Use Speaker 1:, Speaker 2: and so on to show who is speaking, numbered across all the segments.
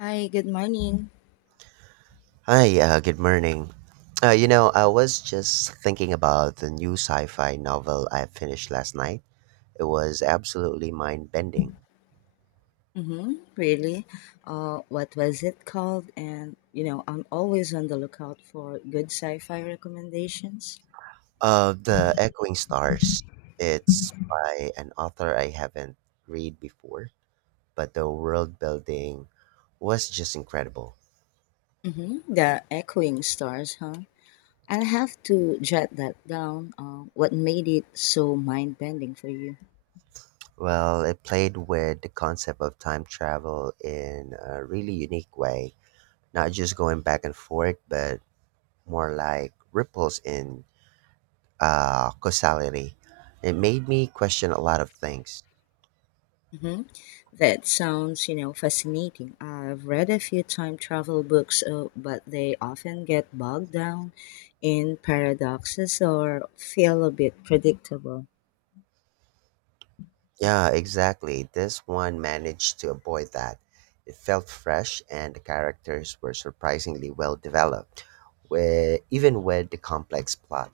Speaker 1: Hi, good morning.
Speaker 2: Hi, good morning. I was just thinking about the new sci-fi novel I finished last night. It was absolutely mind-bending.
Speaker 1: Mm-hmm, really? What was it called? And, I'm always on the lookout for good sci fi recommendations.
Speaker 2: The Echoing Stars. It's by an author I haven't read before, but the world building was just incredible.
Speaker 1: Mm-hmm, the Echoing Stars, huh? I'll have to jot that down. What made it so mind bending for you?
Speaker 2: Well, it played with the concept of time travel in a really unique way, not just going back and forth, but more like ripples in causality. It made me question a lot of things.
Speaker 1: Mm-hmm. That sounds, fascinating. I've read a few time travel books, but they often get bogged down in paradoxes or feel a bit predictable.
Speaker 2: Yeah, exactly. This one managed to avoid that. It felt fresh, and the characters were surprisingly well developed, where, even with the complex plot.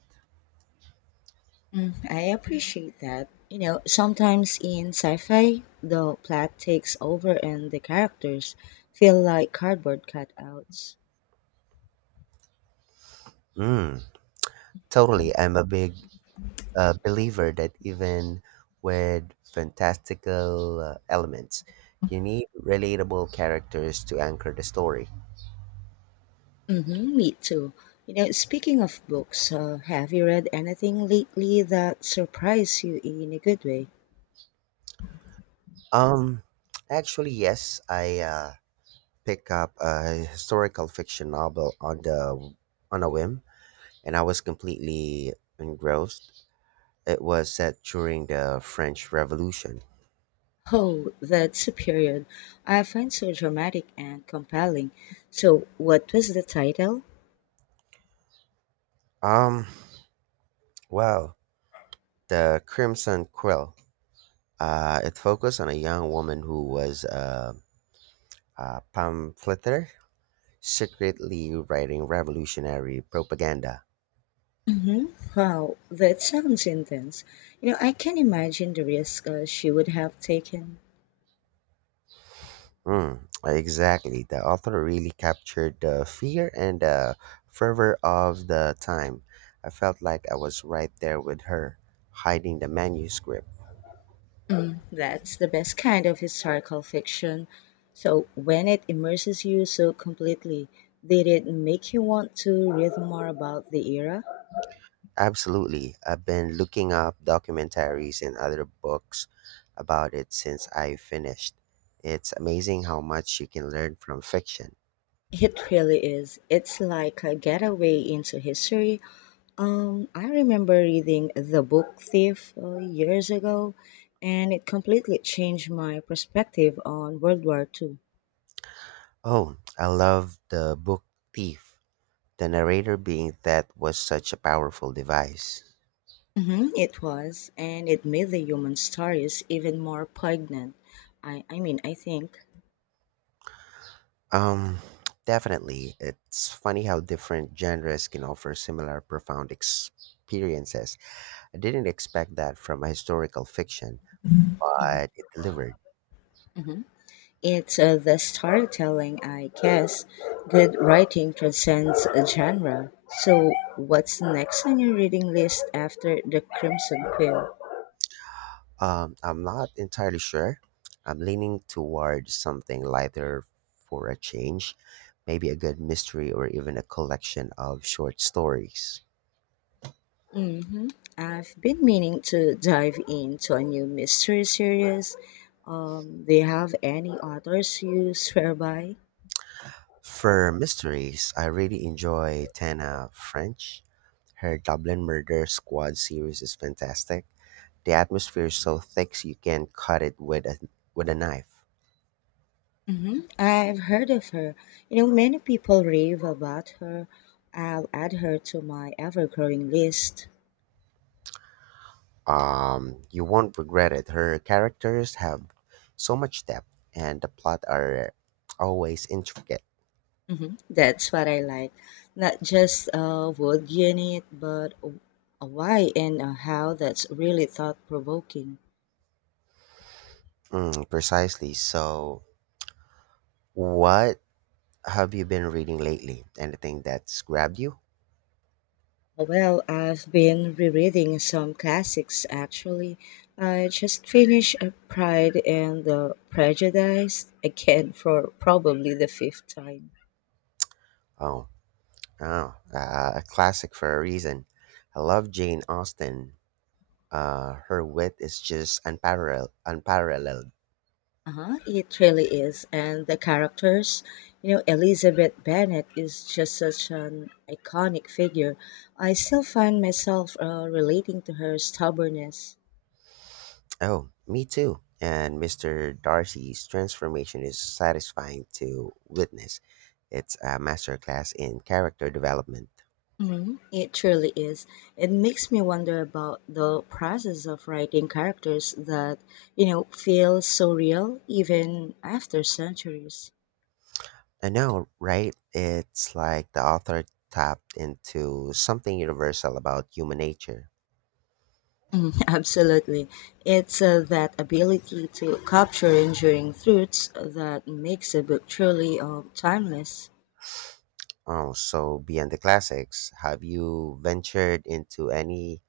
Speaker 1: Mm, I appreciate that. Sometimes in sci fi, the plot takes over and the characters feel like cardboard cutouts.
Speaker 2: Mm, totally. I'm a big believer that even with fantastical elements, you need relatable characters to anchor the story.
Speaker 1: Mm-hmm, me too. Speaking of books, have you read anything lately that surprised you in a good way?
Speaker 2: Um, actually, yes, I pick up a historical fiction novel on a whim, and I was completely engrossed. It was set during the French Revolution.
Speaker 1: Oh, that's a period I find so dramatic and compelling. So, what was the title?
Speaker 2: Um, well, the Crimson Quill. It focused on a young woman who was a pamphleteer, secretly writing revolutionary propaganda.
Speaker 1: Mm-hmm. Wow, that sounds intense. I can imagine the risk she would have taken.
Speaker 2: Mm, exactly. The author really captured the fear and the fervor of the time. I felt like I was right there with her, hiding the manuscript.
Speaker 1: That's the best kind of historical fiction. So, when it immerses you so completely, did it make you want to read more about the era?
Speaker 2: Absolutely. I've been looking up documentaries and other books about it since I finished. It's amazing how much you can learn from fiction.
Speaker 1: It really is. It's like a getaway into history. I remember reading The Book Thief years ago, and it completely changed my perspective on World War II.
Speaker 2: Oh, I love the book Thief. The narrator being that was such a powerful device.
Speaker 1: Mm-hmm, it was, and it made the human stories even more poignant. I mean, I think.
Speaker 2: Um, definitely. It's funny how different genres can offer similar profound experiences. I didn't expect that from a historical fiction, but it delivered.
Speaker 1: It's the storytelling, I guess. Good writing transcends a genre. So, what's next on your reading list after The Crimson Quill?
Speaker 2: I'm not entirely sure. I'm leaning toward something lighter for a change, maybe a good mystery or even a collection of short stories.
Speaker 1: Mm-hmm. I've been meaning to dive into a new mystery series. Do you have any authors you swear by?
Speaker 2: For mysteries, I really enjoy Tana French. Her Dublin Murder Squad series is fantastic. The atmosphere is so thick so you can cut it with a knife.
Speaker 1: I've heard of her. Many people rave about her. I'll add her to my ever-growing list.
Speaker 2: You won't regret it. Her characters have so much depth, and the plot are always intricate.
Speaker 1: That's what I like. Not just a wood unit, but a why and a how that's really thought-provoking.
Speaker 2: Mm, precisely. So, what have you been reading lately? Anything that's grabbed you?
Speaker 1: Well, I've been rereading some classics actually. I just finished Pride and the Prejudice again for probably the fifth time.
Speaker 2: Oh, oh, a classic for a reason. I love Jane Austen. Her wit is just Unparalleled.
Speaker 1: Uh-huh, it really is. And the characters, Elizabeth Bennet is just such an iconic figure. I still find myself relating to her stubbornness.
Speaker 2: Oh, me too. And Mr. Darcy's transformation is satisfying to witness. It's a masterclass in character development.
Speaker 1: Mhm, it truly is. It makes me wonder about the process of writing characters that, feel so real even after centuries.
Speaker 2: I know, right? It's like the author tapped into something universal about human nature.
Speaker 1: Mm, Absolutely. It's that ability to capture enduring truths that makes a book truly timeless.
Speaker 2: Oh, so beyond the classics, have you ventured into any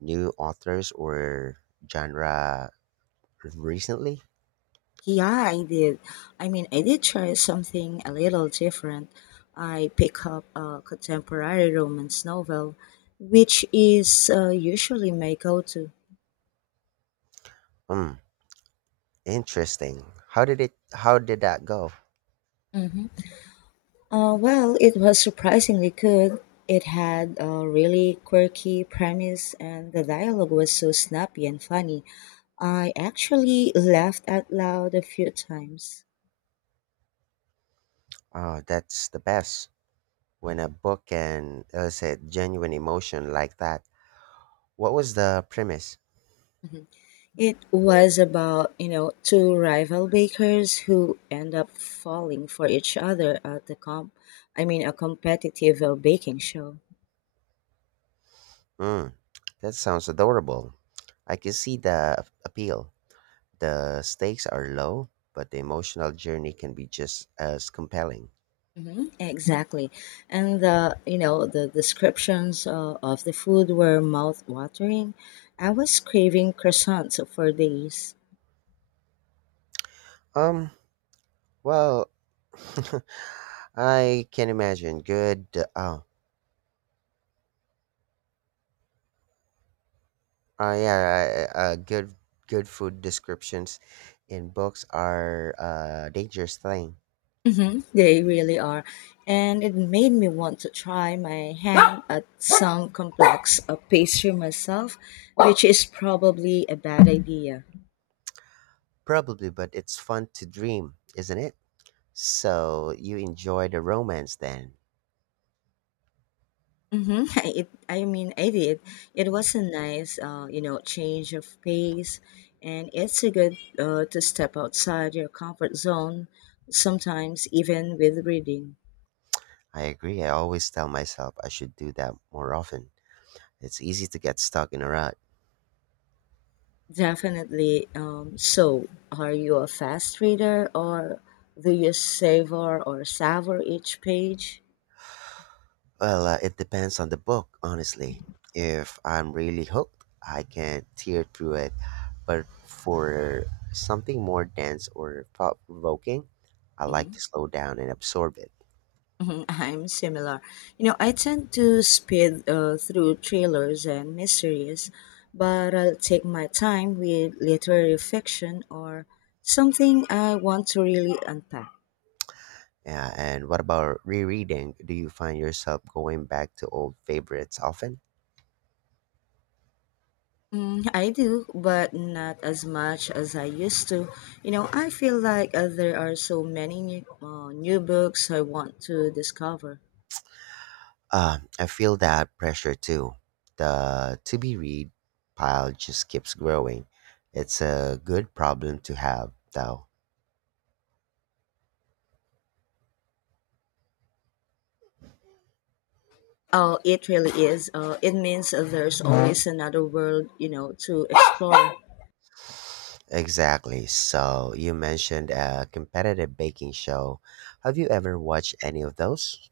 Speaker 2: new authors or genre recently?
Speaker 1: Yeah, I did. I mean, I did try something a little different. I pick up a contemporary romance novel, which is usually my go to.
Speaker 2: Hmm. Interesting. How did that go?
Speaker 1: hmm well, it was surprisingly good. It had a really quirky premise, and the dialogue was so snappy and funny. I actually laughed out loud a few times.
Speaker 2: Oh, that's the best. When a book can elicit genuine emotion like that. What was the premise?
Speaker 1: Mhm. It was about, two rival bakers who end up falling for each other at the comp I mean a competitive baking show.
Speaker 2: Mm, that sounds adorable. I can see the appeal. The stakes are low, but the emotional journey can be just as compelling.
Speaker 1: Mhm, exactly. And the descriptions of the food were mouth-watering. I was craving croissants for days.
Speaker 2: Um, well, I can imagine good. Oh, yeah, good good food descriptions in books are a dangerous thing,
Speaker 1: They really are. And it made me want to try my hand at some complex pastry myself, which is probably a bad idea.
Speaker 2: probably, but it's fun to dream, isn't it? So you enjoy the romance then.
Speaker 1: Mm-hmm. I mean, I did. It was a nice, change of pace, and it's a good to step outside your comfort zone sometimes, even with reading.
Speaker 2: I agree. I always tell myself I should do that more often. It's easy to get stuck in a rut.
Speaker 1: Definitely. So, are you a fast reader, or do you savor each page?
Speaker 2: Well, it depends on the book, honestly. If I'm really hooked, I can tear through it. But for something more dense or thought provoking, I like to slow down and absorb it.
Speaker 1: Mhm, I'm similar. I tend to speed through trailers and mysteries, but I'll take my time with literary fiction or something I want to really unpack.
Speaker 2: Yeah, and what about rereading? Do you find yourself going back to old favorites often?
Speaker 1: Mm, I do, but not as much as I used to. I feel like there are so many new books I want to discover.
Speaker 2: I feel that pressure too. The to be read pile just keeps growing. It's a good problem to have, though.
Speaker 1: Oh, it really is. It means there's always another world, to explore.
Speaker 2: Exactly. So, you mentioned a competitive baking show. Have you ever watched any of those?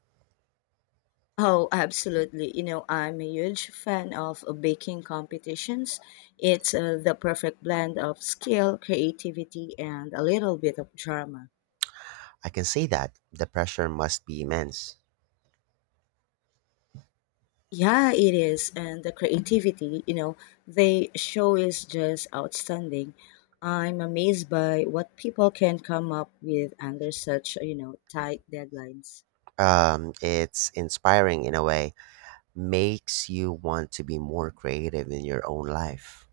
Speaker 1: Oh, absolutely. I'm a huge fan of baking competitions. It's the perfect blend of skill, creativity, and a little bit of drama.
Speaker 2: I can see that. The pressure must be immense.
Speaker 1: Yeah, it is. And the creativity, they show is just outstanding. I'm amazed by what people can come up with under such, tight deadlines.
Speaker 2: It's inspiring in a way makes you want to be more creative in your own life.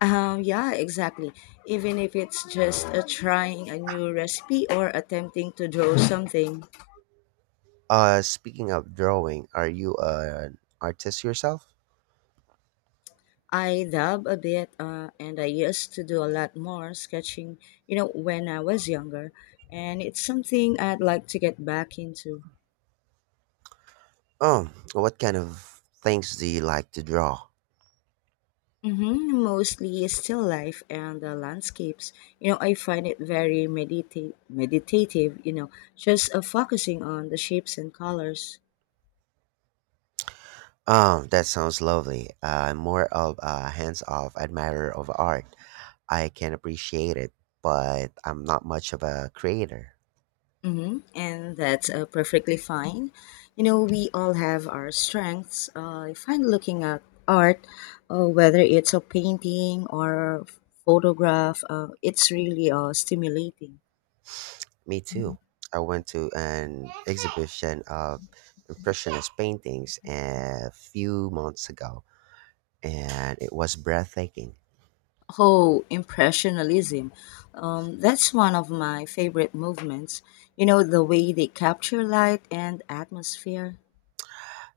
Speaker 1: Yeah, exactly. Even if it's just trying a new recipe or attempting to draw something.
Speaker 2: Speaking of drawing, are you an artist yourself?
Speaker 1: I dab a bit, and I used to do a lot more sketching, when I was younger, and it's something I'd like to get back into.
Speaker 2: Oh, what kind of things do you like to draw?
Speaker 1: Mostly still life and landscapes. I find it very meditative, just focusing on the shapes and colors.
Speaker 2: Oh, that sounds lovely. I'm more of a hands-off admirer of art. I can appreciate it, but I'm not much of a creator.
Speaker 1: And that's perfectly fine. We all have our strengths. I find looking at art, whether it's a painting or photograph, it's really stimulating.
Speaker 2: Me too. I went to an exhibition of impressionist paintings a few months ago, and it was breathtaking.
Speaker 1: Oh, Impressionism. That's one of my favorite movements. The way they capture light and atmosphere.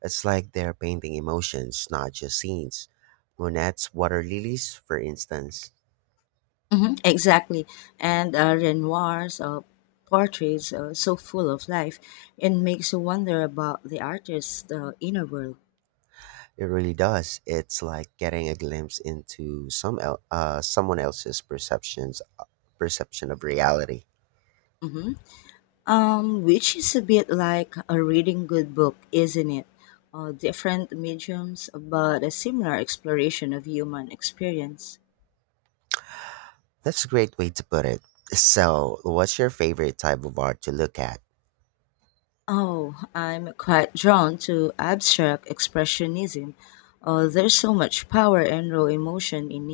Speaker 2: It's like they're painting emotions, not just scenes. Monet's Water Lilies, for instance,
Speaker 1: Exactly. And Renoir's portraits are so full of life and makes you wonder about the artist's inner world.
Speaker 2: it really does. It's like getting a glimpse into someone else's perception of reality.
Speaker 1: hmm which is a bit like a reading good book, isn't it? Different mediums, but a similar exploration of human experience.
Speaker 2: That's a great way to put it. So, what's your favorite type of art to look at?
Speaker 1: Oh, I'm quite drawn to abstract expressionism. There's so much power and raw emotion in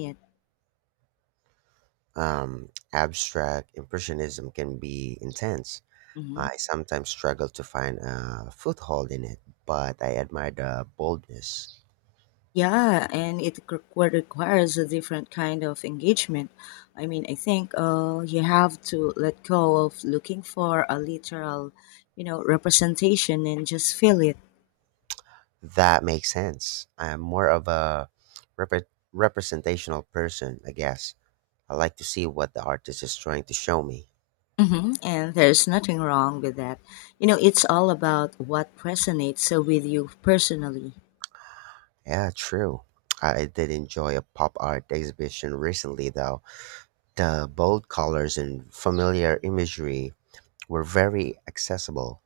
Speaker 2: Abstract impressionism can be intense.
Speaker 1: it.
Speaker 2: I sometimes struggle to find a foothold in it, but I admire the boldness.
Speaker 1: Yeah, and it requires a different kind of engagement. I mean, I think you have to let go of looking for a literal, representation and just feel it.
Speaker 2: That makes sense. I'm more of a repre representational person, I guess. I like to see what the artist is trying to show me.
Speaker 1: And there's nothing wrong with that. It's all about what resonates with you personally.
Speaker 2: Yeah, true. I did enjoy a pop art exhibition recently, though. The bold colors and familiar imagery were very accessible.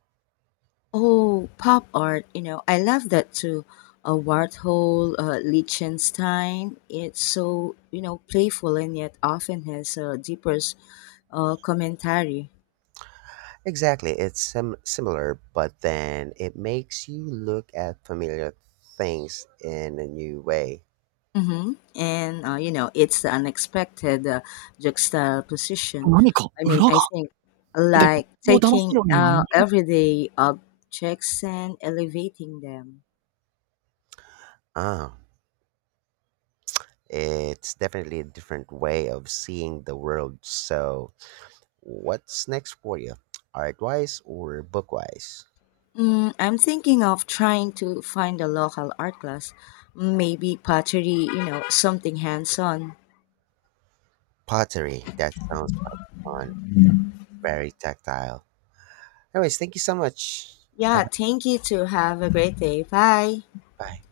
Speaker 1: Oh, pop art, I love that too. Warhol, Liechtenstein, it's so, playful and yet often has a deeper commentary.
Speaker 2: Exactly, it's sim similar, but then it makes you look at familiar things in a new way.
Speaker 1: And, it's the unexpected juxtaposition. I mean, I think like taking
Speaker 2: 何か裏が、でも、人を騙すようには見え、
Speaker 1: everyday objects and elevating them.
Speaker 2: Ah. It's definitely a different way of seeing the world. So, what's next for you? Art wise or book wise?
Speaker 1: Mm, I'm thinking of trying to find a local art class, maybe pottery, something hands on.
Speaker 2: Pottery. That sounds like fun. Very tactile. Anyways, thank you so much. Have
Speaker 1: Yeah,
Speaker 2: a
Speaker 1: thank you too. Have a great day. Bye.
Speaker 2: bye.